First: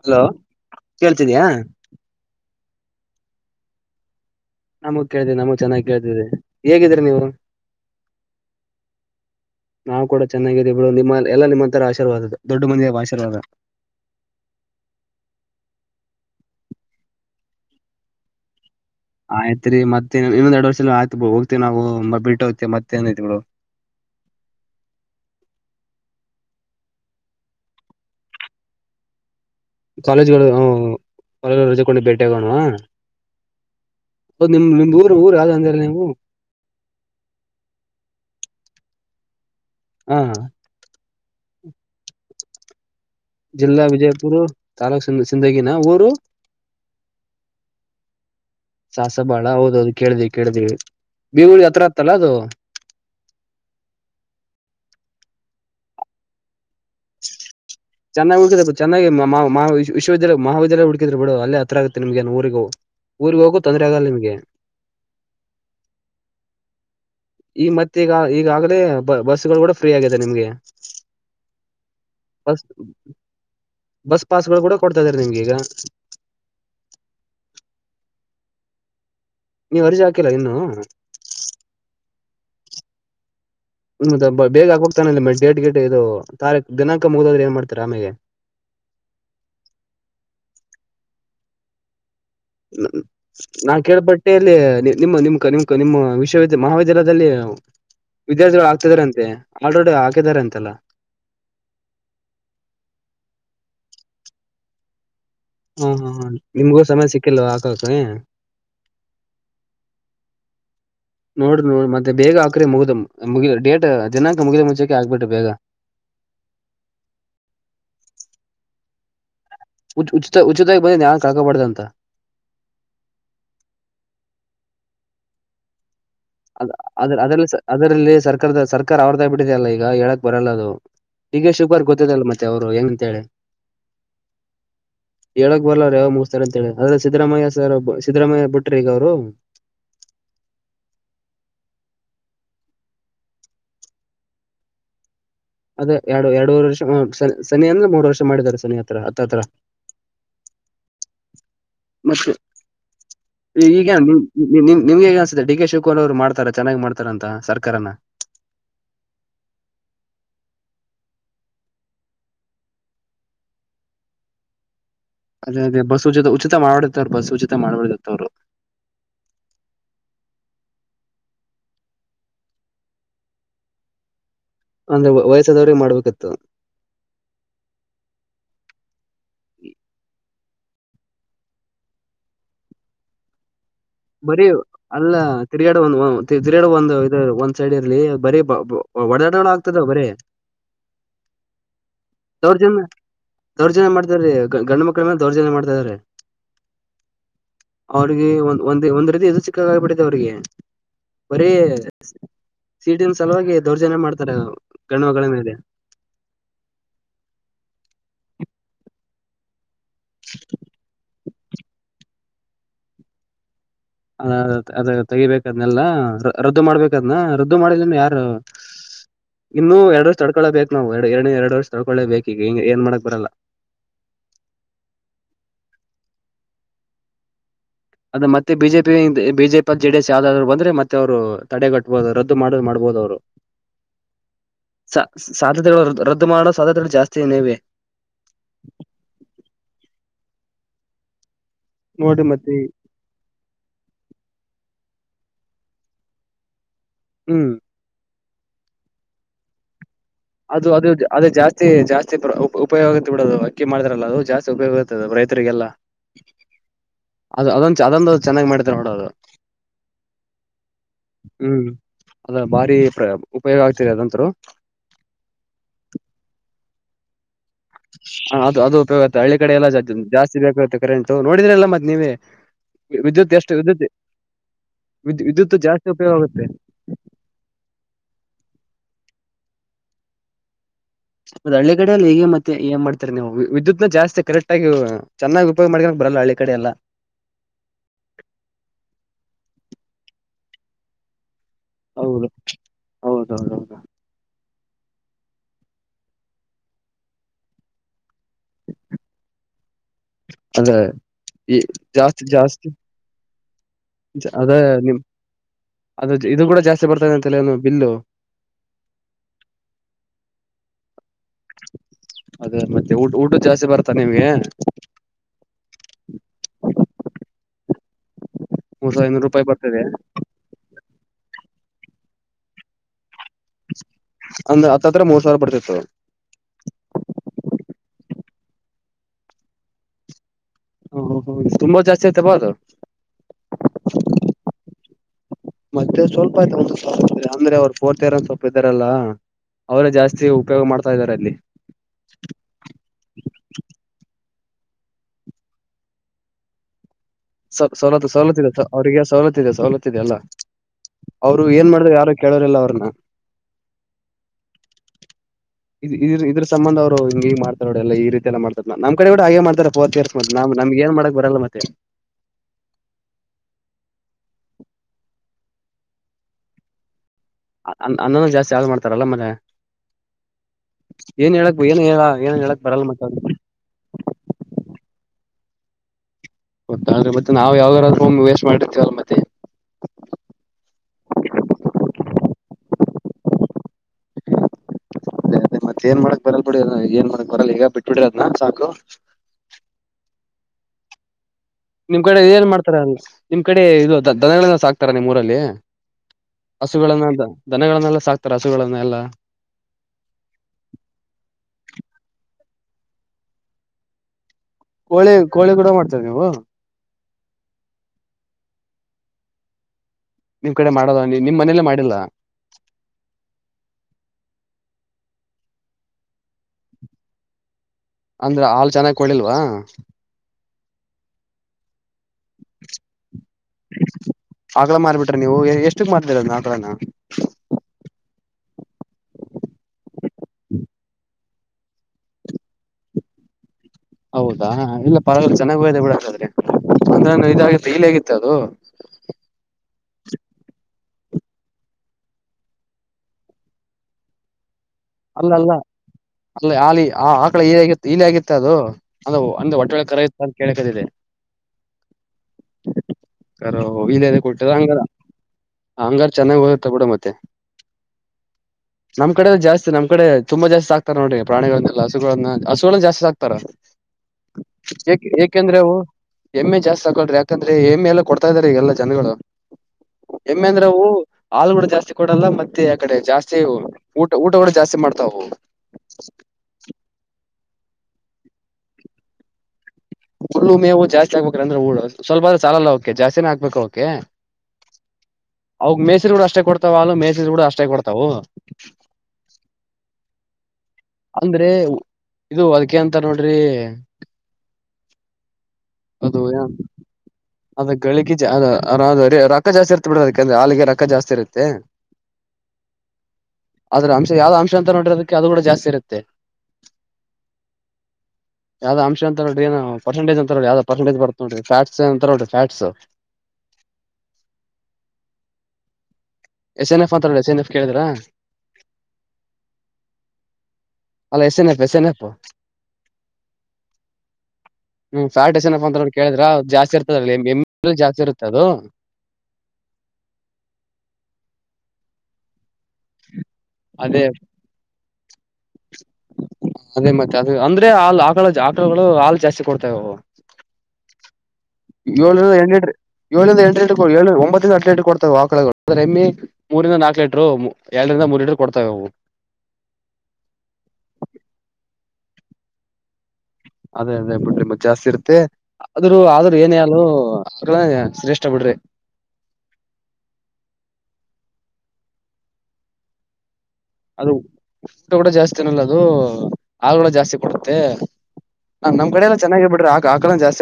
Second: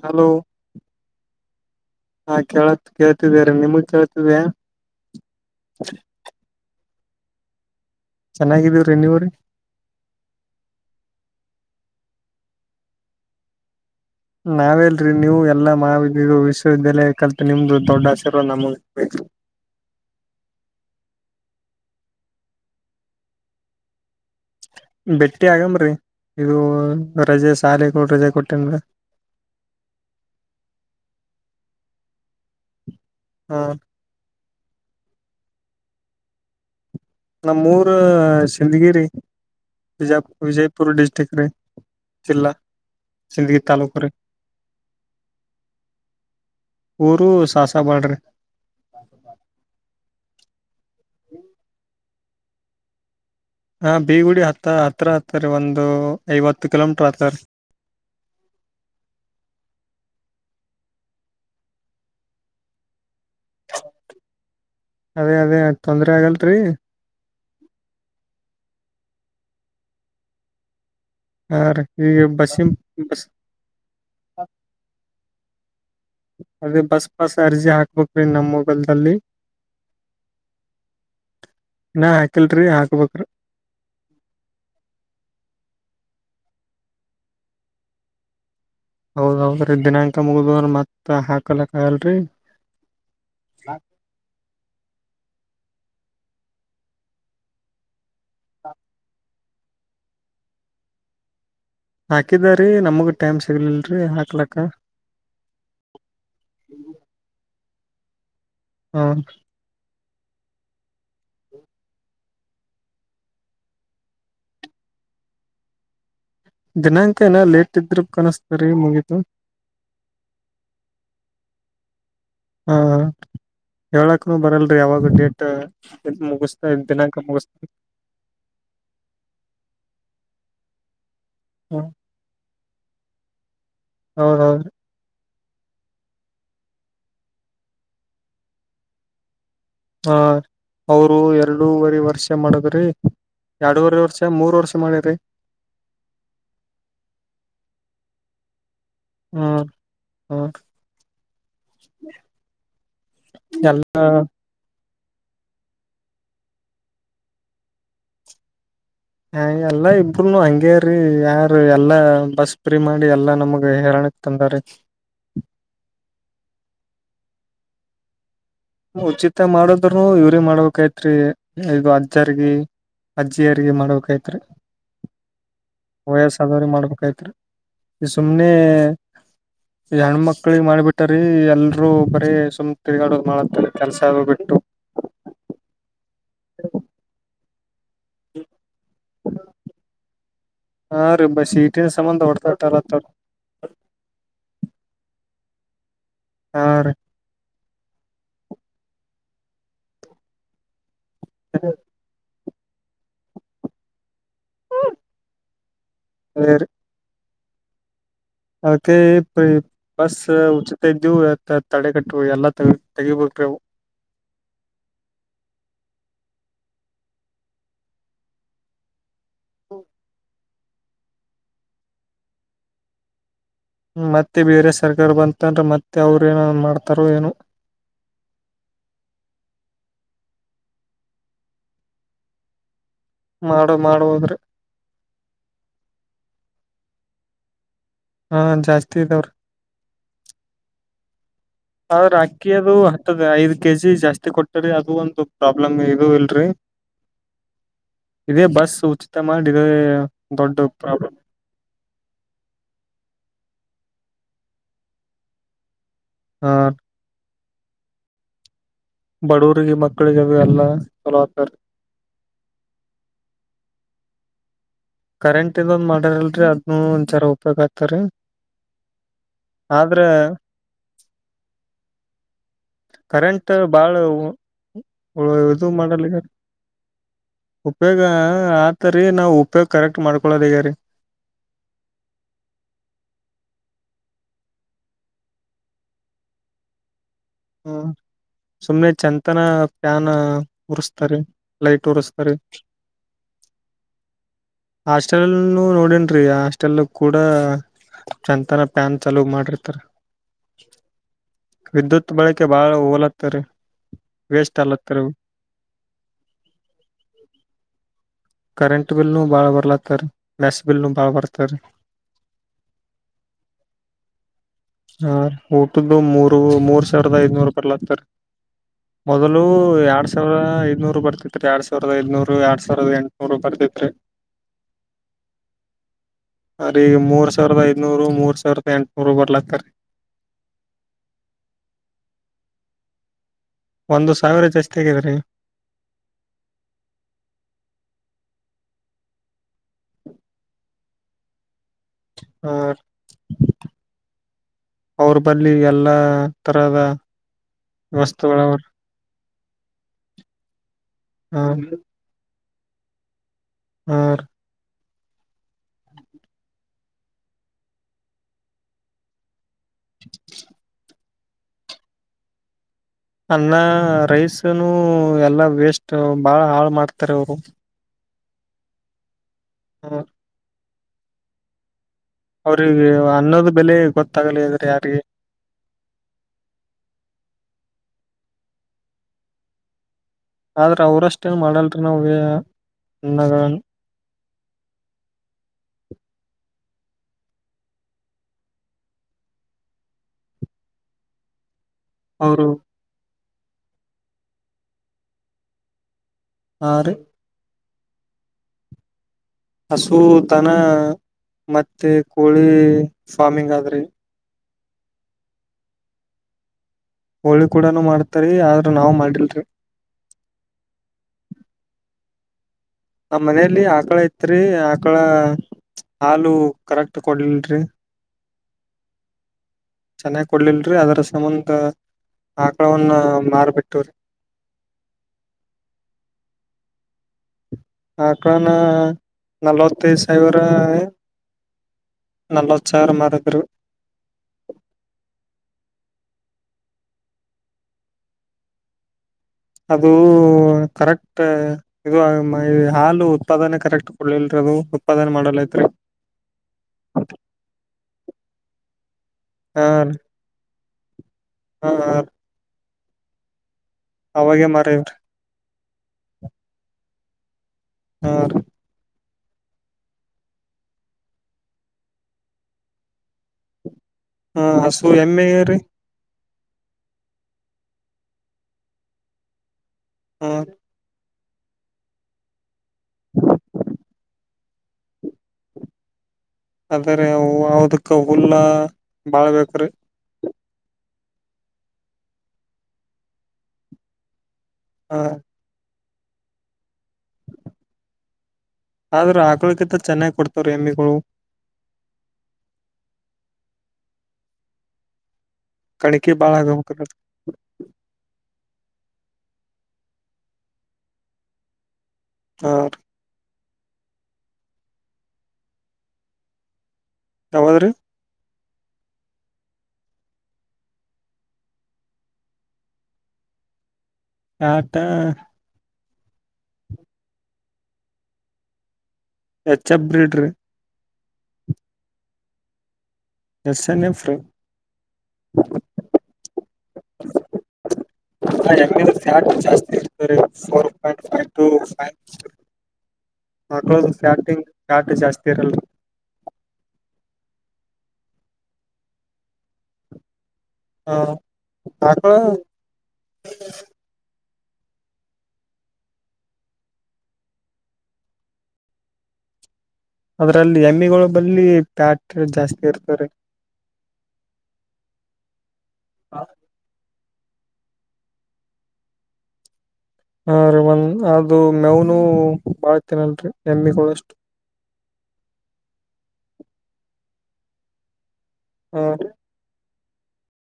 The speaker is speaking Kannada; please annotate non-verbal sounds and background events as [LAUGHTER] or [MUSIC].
ಹಲೋ ಕೇಳ್ತಿದಿಯಾ. ಕೇಳ್ತಿತಿದರೆ ನಿಮಗ್ ಕೇಳ್ತ. ನಮಗ್ ಕೇಳ್ದಿ ನಮಗ್ ಚೆನ್ನಾಗಿ ಕೇಳ್ತಿದೆ ಹೇಗಿದೆ ನೀವು ಚೆನ್ನಾಗಿದೀವ್ರಿ ನೀವ್ರಿ ನಾವು ಕೂಡ ಚೆನ್ನಾಗಿದ್ದೇ ಬಿಡೋ ನಿಮ್ಮ ಎಲ್ಲಾ ನಿಮ್ಮಂತರ ಆಶೀರ್ವಾದ. ಆಶೀರ್ವಾದದ ದೊಡ್ಡ ಮಂದಿ ಆಶೀರ್ವಾದ. ನಾವೇಲ್ರಿ ನೀವು ಎಲ್ಲಾ ಮಹಾವಿದಿ ವಿಶ್ವವಿದ್ಯಾಲಯ ಕಲ್ತ್ ನಿಮ್ದು ದೊಡ್ಡ ಆಶೀರ್ವಾದ ನಮಗ. ಆಯ್ತ್ರಿ ಮತ್ತೆ ಇನ್ನೊಂದ ಎರಡ್ ವರ್ಷ ಆಯತ [UNINTELLIGIBLE] ನಾವು ಬಿಟ್ಟ ಹೋಗ್ತೇ ಮತ್ತೇನ್ ಐತಿ ಗುರು. ಬೆಟ್ಟಿ ಆಗಮ್ರರಿ ಇದು ರಜೆ ಶಾಲೆ ಕೊ ರಜೆ ಕೊಟ್ಟೇಂದ. ಕಾಲೇಜ್ಗಳು ಹೂ ರಜೆಕೊಂಡು ಭೇಟಿ ಆಗೋಣವಾ ಹಾ ನಿಮ್ ನಿಮ್ದ್ ಊರ ಊರ್ ಯಾವ್ದ ಅಂದ್ರಲ್ಲ ನೀವು. ನಮ್ಮೂರ ಶಿಂದಗಿರಿ. ವಿಜ ಹಾ ವಿಜಯಪುರ ಡಿಸ್ವ ತಕ್ರಿ ತಿಲ್ಲ ಜಿಲ್ಲಾ ವಿಜಯಪುರ್ ತಾಲೂಕ್ ಸಿಂದಗಿನ ಊರು ಊರು ಸಾಸಾಬಾಳ್ರಿ ಸಾಸಬಾಳ ಹೌದೌದು ಕೇಳ್ದಿ ಕಡ್ದೀವಿ ಬೇವುಳಿ ಹತ್ರ ತಲದು ಹಾ ಬೀಗುಡಿ ಹತ್ತ ಹತ್ರ ಆತರಿೀ ಒಂದು ಐವತ್ತು ಕಿಲೋಮೀಟ್ರ ಆತರಿೀ ಚನ್ನಾಗಿ ಉುಕಿದಬೇಕ ಚೆನ್ನಾಗಿ ಮಹಾ ವಿ್ವಿದ್ಯಾಲಯ ಮಹಾವಿದ್ಯಾಲಯ ಉುಕಿದ್ಿ ಬಿಡಡು ಅೇ ಹತ್ರ ಆಗುತ್ತೆಮಗೆ ಏ ಊರಿಗೂ ಊರ್ಗ್ ಹೋಗು ತೊಂದ್ರೆ ಆಗಲ್ಲ ನಿಮ್ಗೆ ಅದೇ ಅದೇ ತೊಂದ್ರೆ ಆಗಲ್ರಿ ಈ ಮತ್ತೆ ಈಗ ಈಗಾಗಲೇ ಬಸ್ಗಳು ಕೂಡ ಫ್ರೀ ಆಗಿದೆ ನಿಮ್ಗೆ ಆ ಈಗ ಬಸ್ಸ ಬಸ್ ಬಸ್ ಬಸ್ ಪಾಸ್ಗಳು ಕೂಡ ಕೊಡ್ತಾ ಇದಾರೆ ನಿಮ್ಗೆ ಈಗ ಅದೇ ಬಸ್ ಪಸ್ ಅರ್ಜಿ ಹಾಕ್ಬೇಕು ನಮ್ಮ್ೊೈಲ್ದಲ್ಲಿ ನೀವ್ ಅರ್ಜಿ ಹಾಕಿಲ್ಲ ಇನ್ನು ಹಾಕಿಲ್ರರಿ ಹಾಕ್ಬೇಕ್ರಿ ಹ ಬೇಗ ಆಗ್ಬೋಗಕ್ತಾನ ಡೇಟ್ ಗೇಟ್ ಇದು ತಾರೀಕ್ ದಿನಾಂಕ ಮುಗ್ದಾದ್ರೆ ಏನ್ ಮಾಡ್ತಾರೆ ಆಮೇೆಗೆ ಹೌದೌದ್ರಿ ದಿನಾಂಕ ಮುಗ್ದ್ರ ಮತ್ತತ್ ಹಾಕಲಕ್ಕ ಆಗಲ್ರರಿ ಹ್ಮ ನಾ ಕೇಳ್ಬಟ್ಟೆಲ್ಲಿ ನಿಮ್ಮ ನಿಮ್ ನಿಮ್ ನಿಮ್ಮ ವಿಶ್ವವಿದ ಮಹಾವಿದ್ಯಾಲಯದಲ್ಲಿ ವಿದ್ಯಾರ್ಥಿಗಳು ಆಗ್ತಿದಾರಂತೆ ಆಲ್ರೆಡಿ ಹಾಕಿದ್ದಾರೆ ಅಂತೆಲ್ಲ ಹಾಕಿದಾರೀ ನಮಗ ಟೈಮ್ ಸಿಗ್ಲಲ್ರರಿ ಹಾಕ್ಲಕ್ಕ ಹಾ ಹಾ ನಿಮ್ಗೂ ಸಮಯ ಸಿಕ್ಕಲ್ವಾ ಕತೇ ಹ್ಮ ನೋಡ ನೋಡ ಮತ್ತೆ ಬೇಗ ಹಾಕ್ರೆ ಮುಗ್ದ ಮುಗ ಡೇಟ್ ದಿನಾಂಕ ಮುಗಿದ ಮುಂಚಕ್ಕೆ ಆಕ್ಬಿಟ್ಟು ಬೇಗ ದಿನಾಂಕ ಏನ ಲೇಟ್ ಇದ್ರೂ ಕನಿಸಸ್ತರಿೀ ಮುಗಿತು ಉ ಉಚಿತ ಉಚಿತವಾಗಿ ಬಂದಿ ನಾನನ್ ಕಾಕಬಾರ್ದಂತ ಹ ಡೆೇಟ್ ಅದ ಅದ್ರ ಅದರಲ್ಲಿ ಅದರಲ್ಲಿ ಸರ್ಕಾರದ ಸರ್ಕಾರ ಅವ್ರದ ಬಿಟ್ಟಿದೆ ಅಲ್ಲ ಈಗ ಹೇಳಕ್ ಬರಲ್ಲದು ಹೀಗೆ ಹ ಶುಪಾರ್ ಗೊತ್ತದಲ್ಲ ಮತ್ತೆ ಅವರು ಹೆಂಗಂತೇಳಿ ಹೌದೌದ್ರಿ ಹೇಳಕ್ ಬರ್ಲ ಯಾವಾಗ ಮುಗಿಸ್ತಾರೆ ಅಂತ ಹೇಳಿ ಅದ್ರೆ ಸಿದ್ದರಾಮಯ್ಯ ಸರ್ ಸಿದ್ದರಾಮಯ್ಯ ಬಿಟ್ರಿ ಈಗ ಅವ್ರು ಹಾ ಅವರು ಎರಡೂವರೆ ವರ್ಷ ಮಾಡದ್ರಿ ಎರಡೂವರೆ ವರ್ಷ ಮೂರ್ ವರ್ಷ ಮಾಡಿ್ರಿ ಅದೇ ಎರಡು ಎರಡುೂರು ವರ್ಷ ಸನಿ ಅಂದ್ರೆ ಮೂರು ವರ್ಷ ಮಾಡಿದ್ದಾರೆ ಸನಿ ತತ್ರ ಹ್ಮ್ ಹ್ಮ್ ಮತ್ತೆ ಎಲ್ಲ ಈಗ ನಿ ನಿನ್ ನಿಮ್ಗೆ ಹೇಗೆ ಅನ್ಸೆ ಡಿ ಕೆ ಶಿವಕುಮಾರ್ ಅವರು ಮಾಡ್ತಾರ ಚೆನ್ನಾಗಿ್ ಮಾಡ್ತಾರ ಅಂತ ಸರ್ಕಾರನ ಹಾ ಎಲ್ಲಾ ಇಬರುನು ಹಂಗೇಯಿರಿ ಯಾರ ಎಲ್ಲಾ ಬಸ್ ಫ್ರೀ ಮಾಡಿ ಎಲ್ಲಾ ನಮಗ ಹೇರಾಣಕ್ ತಂದರೀ ಅದೇ ಅದೇ ಬಸ್ ಉಚಿತ ಉಚಿತ ಮಾಡ್ಬಡ ಬಸ್ ಉಚಿತ ಮಾಡಬರ್ದಿತು ಅವ್ರು ಉಚಿತ ಮಾಡದ್ನು ಇವ್ರಿ ಮಾಡ್ಬೇಕೈತ್ರಿ ಇದು ಅಜ್ಜರ್ಗ ಅಜ್ಜಿಯರ್ಗ ಮಾಡ್ಬೇಕೈತ್ರಿ ಅಂದ್ರೆ ವಯಸ್ಸಾದವ್ರಿಗೆ ಮಾಡ್ಬೇಕಿತ್ತು ವಯಸ್ಸಾದವ್ರಿಗೆ ಮಾಡ್ಬೇಕೈತ್ರಿ ಈ ಸುಮ್ನೆ ಹೆಣ್ಮಕ್ ಮಕ್ಕಳಿಗೆ ಮಾಡಿಬಿಟ್ಟ ರೀ ಎಲ್ರರು ಬರೀ ಸುಮ್ ತಿರ್ಗಾಡ ಮಾಡ ಬರಿ ಅಲ್ಲ ತಿರ್ಗಾಡು ತಿರ್ಗಾಡು ಒಂದು ಇದು [UNINTELLIGIBLE] ಬರೀ ಹೊಡೆದಾಟಗಳು ಆಗ್ತದೆ ಬರೀ ಹಾ ರೀ ಬ ಸೀಟಿನ ಸಂಬಂಧ ದೌರ್ಜನ್ಯ ಹೊಡ್ತಾಟಾರತ್ತಾರ ದೌರ್ಜನ್ಯ ಮಾಡ್ತ ರೀ ಗಂಡು ಮಕ್ಕಳ ಮೇಲೆ ದೌರ್ಜನ್ಯ ಮಾಡ್ತ ಸರಿ ಹಾ ರೀ ಅವ್ರಿಗೆ ಒಂದು ಒಂದ ರೀತಿ ಇದು ಚಿಕ್ಕಾದಾಗಿಬಿಡುತ್ತೆ ಅವ್ರರಿಗೆ ಬರಿ ಸೀಟನ್ ಸಲುವಾಗಿ ದೌರ್ಜನ್ಯ ಮಾಡ ತಾರೇ ಗಂಡುಮಕ್ಕಳ ಮೇಲೆ ಓಕೆ ಬಸ್ ಉಚಿತದ್ದು ತಡೆಗಟ್ಟ ಎಲ್ಲ ತೇಗಿ ತೆಗಿಬೇಕ್ರೆವು ಅದ ಅದ ತೆಗಿಬೇಕಾದ್ನೆಲ್ಲ ರದ್ದು ಮಾಡ್ಬೇಕದ್ನ ರದ್ದು ಮಾಡ ಯಾರು ಇನ್ನು ಎರಡು ವರ್ಷ ತಡ್ಕೊಳೋಕ್ಕೆಬೇಕು ನಾವು ಎರಡು ಎರಡು ವರ್ಷ ತೊಕೊಳ್ಳೇಬೇಕು ಈಗ ಏನ್ ಮಾಡಕ್ ಬಲ್ಲ ಮತ್ತೆ ಬೇರೆ ಸರ್ಕಾರ ಬಂತಂತಂದ್ರೆ ಮತ್ತೆ ಅವ್ರೇನ ಮಾಡ್ತಾರೋ ಏನು ಅದ್ರ ಮತ್ತೆ ಬಿಜೆಪಿ ಬಿಜೆಪಿ ಜೆಡಿಎಸ್ ಯಾವ್ದಾದ್ರು ಬಂದ್ರೆ ಮತ್ತೆ ಅವರು ತಡೆಗಟ್ಟಬಹುದು ರದ್ದು ಮಾಡ್ ಮಾಡ್ಬಹುದು ಅವ್ರು ಮಾಡ ಮಾಡೋದ್ರಿ ಸಾಧ್ಯತೆಗಳು ರದ್ದು ಮಾಡ ಸಾಧ್ಯತೆ ಜಾಸ್ತಿ ಅವೇ ಹ ಜಾಸ್ತಿ ಇದಾವ್ರಿ ಅದ್ರ ನೋಡಿ ಅಕ್ಕಿ ಮತ್ತೆ ಅದು ಹತ್ತದ ಐದ್ ಕೆಜಿ ಜಾಸ್ತಿ ಕೊಟ್ಟರಿ ಅದು ಒಂದು ಪ್ರಾಬ್ಲಮ್ ಇದು ಇಲ್ರಿ ಹ್ಮ್ ಇದೇ ಬಸ್ ಉಚಿತ ಮಾಡಿ ದೊಡ್ಡ ಅದು ಅದು ಪ್ರಾಬ್ಲಮ್ ಅದು ಜಾಸ್ತಿ ಜಾಸ್ತಿ ಉಪಯೋಗ ಆಯ್ತು ಬಿಡು ಅದು ಅಕ್ಕಿ ಮಾಡಿದಾರಲ್ಲ ಅದು ಜಾಸ್ತಿ ಉಪಯೋಗ ಇರುತದೆ ರೈತರಿಗೆಲ್ಲ ಹ ಅದು ಅದೊಂದು ಚೆನ್ನಾಗಿ ಮಾಡೆ ಬಡವರಿಗೆ ಮಕ್ಕಳಿಗೆದು ಅಲ್ಲ ಹ್ಮ್ ಅದ ಭಾರಿ ಪ್ರ ಉಪ ಯೋಗ ಆಗ್ತೀರಿ ಅದಂತರು ಕರೆಂಟ್ ಇದೊಂದು ಮಾಡ್ಯಾರ್ ಅಲ್ಲರೀ ಅದನ್ನು ವಿಚಾರ ಹ ಅದು ಅದು ಉಪಯೋಗ ಆಗುತ್ತಾ ಹಳ್ಳಿ ಕಡೆ ಎಲ್ಲ ಆದ್ರ ಜಾಸ್ತಿ ಬೇಕಾಗುತ್ತೆ ಕರೆಂಟ್ ನೋಡಿದ್ರೆ ಎಲ್ಲ ಮತ್ತ್ ನೀವೇ ವಿದ್ಯುತ್ ಕರೆಂಟ್ ಎಷ್ಟು ವಿದ್ಯುತ್ ಬಾಳ ಉ ಉಳು ವಿದ್ಯುತ್ ಇದು ಜಾಸ್ತಿ ಉಪಯೋಗ ಮಾಡಲ್ಲ ಆಗುತ್ತೆ ಉಪಯೋಗ ಆಗತರಿ ನಾವು [UNINTELLIGIBLE] ಕರೆಕ್ಟ್ ಮಾಡ್ಕೊಳ್ಳೋದು ಆಗೆದರಿ ಮತ್ತೇ ಹಳ್ಳಿ ಕಡೆ ಎಲ್ಲ ಹೀಗೆ ಮತ್ತೆ ಏನ್ ಮಾಡ್ತೀರಿ ನೀವು ವಿ ವಿದ್ಯುತ್ ನಾ ಜಾಸ್ತಿ ಕರೆಕ್ಟ್ ಆಗಿ ಚೆನ್ನಾಗಿ ಉಪಯೋಗ ಮಾಡ್ಕೋಣಕೆ ಬರಲ್ಲ ಹಳ್ಳಿ ಕಡೆ ಎಲ್ಲ ಹ್ಮ್ ಸುಮ್ಮ್ನೆ ಚೆಂತನ ಫ್ಯಾನ ಉರಿಸ್ತರ್ರಿ ಲೈಟು ಹೌದು ಉರುಸ್ತಾರಿ ಹೌದೌದೌದು ಹಾಸ್ಟೆಲಲ್ಲೂನು ನೋಡಿನ್ರಿ ಹಾಷ್ಟೆಲ್ಲಲ್ಲೂ ಕೂಡ ಚಂತನ ಫ್ಯಾನ್ ಚಾಲೂ ಮಾಡಿರ್ತಾರಿ ಅದೇ ಈ ವಿದ್ಯುತ್ ಜಾಸ್ತಿ ಬಳಕೆ ಜಾಸ್ತಿ ಬಾಳ ಹೋಲ ತ್ತರಿ ಅದ ನಿಮ್ ಅದ ಇದು ಕೂಡ ಜಾಸ್ತಿ ಬರ್ತದ ಅಂತಲ್ಲ ಏನು ಬಿಲ್ಲು ಕರೆಂಟ್ ಬಲ್ನು ಬಾಳ ಬರ್ಲಾತ್ತದ ರಿ ಮೆಸ್ ಬಲ್ನು ಬಾಳ ಬರ್ತದರಿ ಅದೇ ಮತ್ತೆ ಊಟ ಊಟ ಜಾಸ್ತಿ ಬರ್ತಾ ನಿಮ್ಗೆ ಹಾ ರೀ ಊಟದ್ದು ಮೂರು ಮೂರ್ ಸಾವಿರದ ಐದನೂರು ಬರ್ಲತಾದರಿ ಮೂರ್ ಸಾವಿರ ಐನೂರು ಮೊದಲು ರೂಪಾಯಿ ಬರ್ತದೆ ಎರಡ್ ಸಾವಿರ ಐದನೂರು ಬರ್ತ ಎರಡ್ ಸಾವರದ ಐದನೂರು ಎರಡ್ ಸಾವಿರದ ಎಂಟ ಅಂದ್ರ ಹತ್ತತ್ರ ಮೂರು ಸಾವಿರ ಬರ್ತಿತ್ತು ಹಾ ರೀ ಈಗ ಮೂರ್ ಸಾವಿರದ ಐದನೂರು ಮೂರ್ ಸಾವಿರದ ಎಂಟನೂರು ಬರ್ಲಾತಾರೀ ಹ್ಮ್ ಹ್ಮ್ಮ್ ಹೂ ತುಂಬಾ ಜಾಸ್ತಿ ಆಯ್ತಪ ಅದು ಒಂದು ಸಾವಿರ ಜಾಸ್ತಿ [UNINTELLIGIBLE] ಆಗ್ಯದ್ರಿ ಮತ್ತೆ ಸ್ವಲ್ಪ ಆಯ್ತ ಏನ್ ಒಂದು ಸಾವಿರ ಅಂದ್ರೆ ಅವ್ರು ಫೋರ್ಥ್ ಒಂದು ಸ್ವಲ್ಪ ಇದ್ದಾರಲ್ಲ ಅವರೇ ಜಾಸ್ತಿ ಉಪಯೋಗ ಮಾಡ್ತಾ ಇದ್ದಾರೆ ಅಲ್ಲಿ ಆ ಅವ್ರ ಬಲ್ಲಿ ಎಲ್ಲಾ ತರಹದ ಸ ಸವಲತ್ತು ಸವಲತ್ ಇದೆ ಅವ್ರರಿಗೆ ಸವಲತ್ ಇದೆ ಸವಲತ್ ಇದೆ ಎಲ್ಲಾ ಹ ಅವ್ರು ಏನ್ ಮಾಡಿದರು ಯಾರು ಕೇಳೋರಿಲ್ಲ ಅವ್ರನ್ನ ಹಾ ರೀ ಇದು ಇದು ಇದರ ಸಂಬಂಧ ಅವ್ರು ಹಿಂಗ್ ಹಿಂಗ ಮಾಡ್ತಾರೆ ನೋಡು ಎಲ್ಲ ಈ ರೀತಿ ಎಲ್ಲ ಮಾಡತಾರ ನಮ್ಮ್ ಕಡೆ ಕೂಡ ಹಾಗೆ ಮಾಡ್ತಾರೆ ಫೋರ್ಥ್ ಇಯರ್ ಮಾಡ್ತೀವಿ ನಾವು ನಮಗೆ ಏನ್ ಮಾಡ ಬರಲ್ಲ ಮತ್ತೆ ಅನ್ನ ರೈಸನು ಎಲ್ಲಾ ವೇಸ್ಟ್ ಬಾಳ ಹಾಳ ಮಾಡ್ತ ಮಾಡ್ತಾರಾ ಅವರು ಅನ್ನ ನು ಜಾಸ್ತಿ ಹಾಳ್ ಮಾಡ್ತಾರಲ್ಲ ಆಮೇಲೆ ಹಾ ಏನ್ ಹೇಳಕ್ ಏನ್ ಹೇಳಾ ಅವ್ರಿಗೆ ಅನ್ನದ ಬೆಲೆ ಗೊತ್ತಾಗಲ ಇದ್ರ ಯಾರಿಗೆ ಗೊತ್ತಾದ್ರೆ ಮತ್ತೆ ನಾವ್ ಯಾವ್ಯಾರೂಮ್ ವೇಸ್ಟ್ ಮಾಡಿರ್ತೀವಲ್ ಮತ್ತೆ ಆದ್ರ ಅವ್ರಷ್ಟೇನ್ ಮಾಡಲ್ರಿ ನಾವ ನನ್ನ ಅದೇ ಅದೇ ಮತ್ತ ಏನ್ ಮಾಡಕ್ ಬರಲ್ ಬಿಡಿ ಏನ್ ಮಾಡಾಕ್ ಬರಲ್ಲ ಈಗ ಬಿಟ್ಬಿಡಿರದ್ನ ಸಾಕು ನಿಮ್ ಕಡೆ ಏನ್ ಅವರು ಮಾಡ್ತಾರ ಅಲ್ಲಿ ನಿಮ್ ಕಡೆ ಇದು ದ ದನಗಳೆಲ್ಲ ಸಾಕ್ತಾರ ನಿಮ್ಮ ಊರಲ್ಲಿ ಆ ರೀ ಹಸುಗಳನ್ನಂತ ದನಗಳನ್ನೆಲ್ಲ ಸಾಕ್ತಾರೆ ಹಸುಗಳನ್ನೆಲ್ಲಾ ಹಸುತನ ಮತ್ತೆ ಕೋಳಿ ಫಾರ್ಮಿಂಗ್ ಆದ್ರೆ ಕೋಳಿ ಕೋಳಿ ಕೂಡ ಮಾಡ್ತವೆ ನೀವು ಹೋಳಿ ಕೂಡನು ಮಾಡ್ತರಿ ಆದ್ರ ನಾವವು ಮಾಡಿಲ್ರಿ ನಿಮ್ ಕಡೆ ಮಾಡದ ನಿಮ್ ಮನೇಲ್ಲೇ ಮಾಡಿಲ್ಲ ನಮ್ ಮನೇಲಿ ಆಕಳ ಇತ್ರಿ ಆಕಳ ಹಾಲು ಕರೆಕ್ಟ್ ಕೊಡ್ಲ್ರರಿ ಅಂದ್ರ ಹಾಲ್ ಚೆನ್ನಾಗಿ ಕೊಡಿಲ್ವಾ ಚೆನ್ನಾಗ್ ಕೊಡ್ಲಿಲ್ರಿ ಅದ್ರ ಸಂಬಂಧ ಆಕಳವನ್ನ ಮಾರ್ಬಿಟ್ಟವ್ರಿ ಆಕಲ ಮಾರ್ಬಿಟ್ರ ನೀವು ಎಷ್ಟಕ್ ಮಾರ್ತೀರದ ಆಕಲನ ನಕನ ನಲವಟೈದ್ ಐವರ ನಲ್ಲೋಸಾರ ಮಾಡಿದ್ರು ಹೌದಾ ಇಲ್ಲ ಪರಲ್ಲ ಚೆನ್ನಾಗ ಹಯದೆ ಬಿಡಾದ್ರೆ ಅಂದ್ರಾನ ಇದಾಗತ್ತೆ ಈಲಿ ಆಗಿತ್ತ ಅದು ಅದು ಕರೆಕ್ಟ್ ಇದು ಹಾಲು ಉತ್ಪಾದನೆ ಕರೆಕ್ಟ್ ಕೊಡ್ಲಲ್ರ ಅದು ಉತ್ಪಾದನೆ ಅಲ್ಲ ಅಲ್ಲ ಮಾಡಲೈತ್ರಿ ಅಲ್ಲ ಆ ಆ ಆಕಳ ಆಗ ಇಲಿ ಆಗಿತ್ತೆ ಅದು ಹೊಟ್ಟೆ ಒಳಗಡೆ ಕರ ಇತ್ತ ಲಿದೆ ಹ್ಮ ಹಾ ಯಾರೋ ವಿಲೇದಿ ಅವಾಗೆ ಕೊಟ್ಟದ ಹಂಗಾರ ಮಾರೇವ್ರಿ ಹಂಗಾರ ಚೆನ್ನಾಗ್ ಹೋದತ್ತ ಕೂಡ ಮತ್ತೆ ಹ ನಮ್ಮ್ಡೆ ಜಾಸ್ತಿ ನಮ್ ಕಡೆ ತುಂಬಾ ಜಾಸ್ತಿ ಆಕ್ತ ನೋಡ್ರಿ ಪ್ರಾಣಗಳನ್ನೆಲ್ಲ ಹಸುಗಳನ್ನ ಹಸುಗಳಲ್ಲ ಜಾಸ್ತಿ ಸಾಕ್ತಾರ ಹ್ಮ ಹಸು ಏಕೆ ಎಮ್ಮೆ ಏಕೆಂದ್ರೆ ರಿ ಅವು ಎಮ್ಮೆ ಜಾಸ್ತಿ ಹಾಕಳ್ರಿ ಯಾಕಂದ್ರೆ ಎಮ್ಮ ಎಲ್ಲ ಕೊಡ್ತಾ ಇದಾರೆ ಈ ಎಲ್ಲ ಜನಗಳು ಹಾ ಹೆಮ್ಮೆಂದ್ರವು ಹಾಲು ಕೂಡ ಜಾಸ್ತಿ ಕೊಡಲ್ಲ ಮೆ ಮತ್ತೆ ಆ ಕಡೆ ಜಾಸ್ತಿ ಊಟ ಊಟ ಮಾಡತ ಹ ಯದಕ್ಕವುುಲ್ಲಾ ಬಾಳ್ಬೇಕ್ರಿ ಹುಲ್ಲು ಮೇವು ಜಾಸ್ತಿ ಆಗ್ಬೇಕ್ರ ಅಂದ್ರೆ ಹೂಳ ಸ್ವಲ್ಪ ಆದ ಸಾಲಲ್ಲ ಅವಕೆ ಜಾಸ್ತಿನೇ ಆಗ್ಬೇಕು ಅವಕೆ ಹ್ಮ ಅವ್ ಮೇಸ್ತ್ರಿ ಕೂಡ ಅಷ್ಟೇ ಕೊಡ್ತಾವ ಅ ಮೇಸ್ತ್ರಿಗೂಡ ಅಷ್ಟೇ ಕೊಡ್ತಾವು ಆದ್ರ ಆಕಳಕಿಂತ ಚೆನ್ನಾಗ್ ಕೊಡ್ತಾರೆ ಎಮ್ಮಿದು ಅಂದ್ರೆ ಇದು ಅದಕೆ ಅಂತ ನೋಡ್ರಿ ಕಣಕಿ ಅದು ಬಾಳ ಆಗ್ಬೇಕ್ರಿ ಅದಗಳಿಕೆ ಜ ಅದ ಆರಾಮ ರೀ ರೊಕ್ಕ ಜಾಸ್ತಿ ಇರ್ತ ಬಿಡ್ರಿ ಅದಕ್ಕೆ ಹಾಲಿಗೆ ರೊಕ್ಕಾ ಜಾಸ್ತಿ ಇರುತ್ತೆ ಹಾ ಆದ್ರೆ ಅಂಶ ಯಾವ ಅಂಶ ಅಂತ ನೋಡಿರೋಕ್ಕೆ ಅದು ಕೂಡ ಜಾಸ್ತಿ ಇರುತ್ತೆ ತ್ತೆ ಯಾವುದ್ರೀ ಯಾವ್ದ್ ಅಂಶ ಅಂತ ನೋಡ್ರಿ ಏನೋ ಪರ್ಸಂಟೇಜ್ ಅಂತಾರ್ ನೋಡು ಯಾವ್ದ್ ಪರ್ಸಂಟೇಜ್ ಬರ್ತ ನೋಡ ಫ್ಯಾಟ್ಸ್ ಅಂತ ನೋಡಿ fats fact S N F ಅಂತಾರಲ್ಲ ಎಸ್ ಎನ್ ಎಫ್ ಕೇಳಿದಿರಾ ಎಚ್ ಎಂ ಪಿಲಿಟರಿ ಅಲ್ಲ S N F S N F S N F ರಿ ಹ್ಮ್ ಫ್ಯಾಟ್ ಎಸ್ ಎನ್ ಎಫ್ ಅಂತ ನೋಡಿ ಕೇಳಿದ್ರ ಜಾಸ್ತಿ ಇರ್ತದ ಜಾಸ್ತಿ ಇರುತ್ತೆ ಅದು ಸ್ಯಾಲರಿ ಜಾಸ್ತಿ ಇರುತ್ತೆ ರಿ four point five to five ಸಿ ಮಕ್ಕಳದು ಅದೇ ಸ್ಯಾಟಿಂಗ್ ಫ್ಯಾಟ್ ಜಾಸ್ತಿ ಇರಲ್ರಿ ಅದೇ ಮತ್ತೆ ಅದು ಅಂದ್ರೆ ಹಾಲು ಆಕಳ ಆಕಳಗಳು ಹಾಲು ಜಾಸ್ತಿ ಕೊಡ್ತಾವವು ಹಾ ಏಳರಿಂದ ಎಂಟು ಲೀಟರ್ ಏಳರಿಂದ ಎಂಟು ಲೀಟರ್ ಏಳ ಒಂಬತ್ತು ರಿಂದ ಹತ್ತು ಲೀಟರ್ ಕೊಡ್ತವ ಆಕಳಗಳು ಅಂದ್ರ ಎಮ್ಮಿ ಮೂರರಿಂದ ನಾಕ್ ಲೀಟರ್ ಎರಡರಿಂದ ಮೂರ್ ಲೀಟರ್ ಕೊಡ್ತವೆ ಅವು ಅದ್ರಲ್ಲಿ ಎಮ್ಮಿಗಳ ಬಲ್ಲಿ ಪ್ಯಾಟ್ ಜಾಸ್ತಿ ಇರ್ತಾದ್ರಿ ಅದೇ ಅದೇ ಬಿಡ್ರಿ ಮತ್ ಜಾಸ್ತಿ ಇರುತ್ತೆ ಆದ್ರು ಆದ್ರು ಏನೆ ಹೇಳು ಮಕ್ಕಳೇ ಶ್ರೇಷ್ಠ ಬಿಡ್ರಿ ಹಾ ರೀ ಒಂದ್ ಅದು ಮೇವುನೂ ಬಾಳ ತಿನಲ್ರಿ ಅದು ಊಟ ಕೂಡ ಜಾಸ್ತಿ ತಿನ್ನಲ್ಲ ಅದು ಹಾಲುಗಳ ಜಾಸ್ತಿ ಕೊಡುತ್ತೆ ನಮ್ ಹಾ ಕಡೆಯಲ್ಲ ಚನ್ನಾಗಿ ಬಿಡ್ರಿ ಆಕ್ ಆಕಳನ್ನು ಜಾಸ್ತಿ